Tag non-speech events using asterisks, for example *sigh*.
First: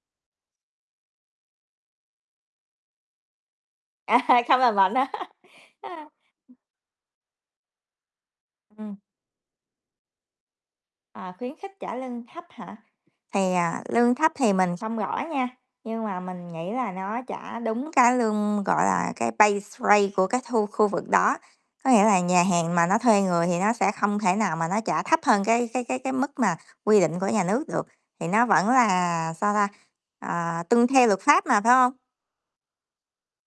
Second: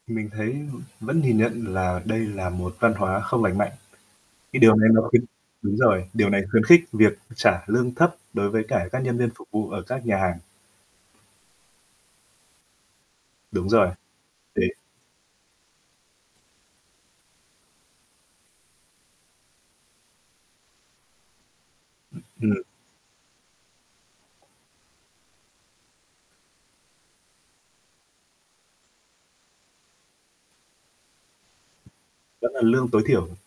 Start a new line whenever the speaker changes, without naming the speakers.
Mình thấy vẫn nhìn nhận là đây là một văn hóa không lành mạnh.
A ha, không
Cái
lành
điều này
mạnh
nó
hả?
khuyến
*chuckles*
đúng rồi,
A.
điều này khuyến khích việc trả lương thấp đối với cả
Ừm.
các nhân viên phục vụ ở các nhà hàng.
À, khuyến khích trả lương thấp hả? Thì,
Đúng
à,
rồi,
lương thấp thì
thế
mình không gõ nha, nhưng mà mình nghĩ là nó trả đúng cái lương, gọi là, cái pay rate của cái thu khu vực đó, có nghĩa là nhà
Ừm.
hàng mà nó thuê người thì nó sẽ không thể nào mà nó trả thấp hơn cái cái cái cái mức mà quy định của nhà nước được, thì nó vẫn là, sao ta, ờ, tuân theo luật pháp mà, phải hông?
Vẫn là lương tối thiểu.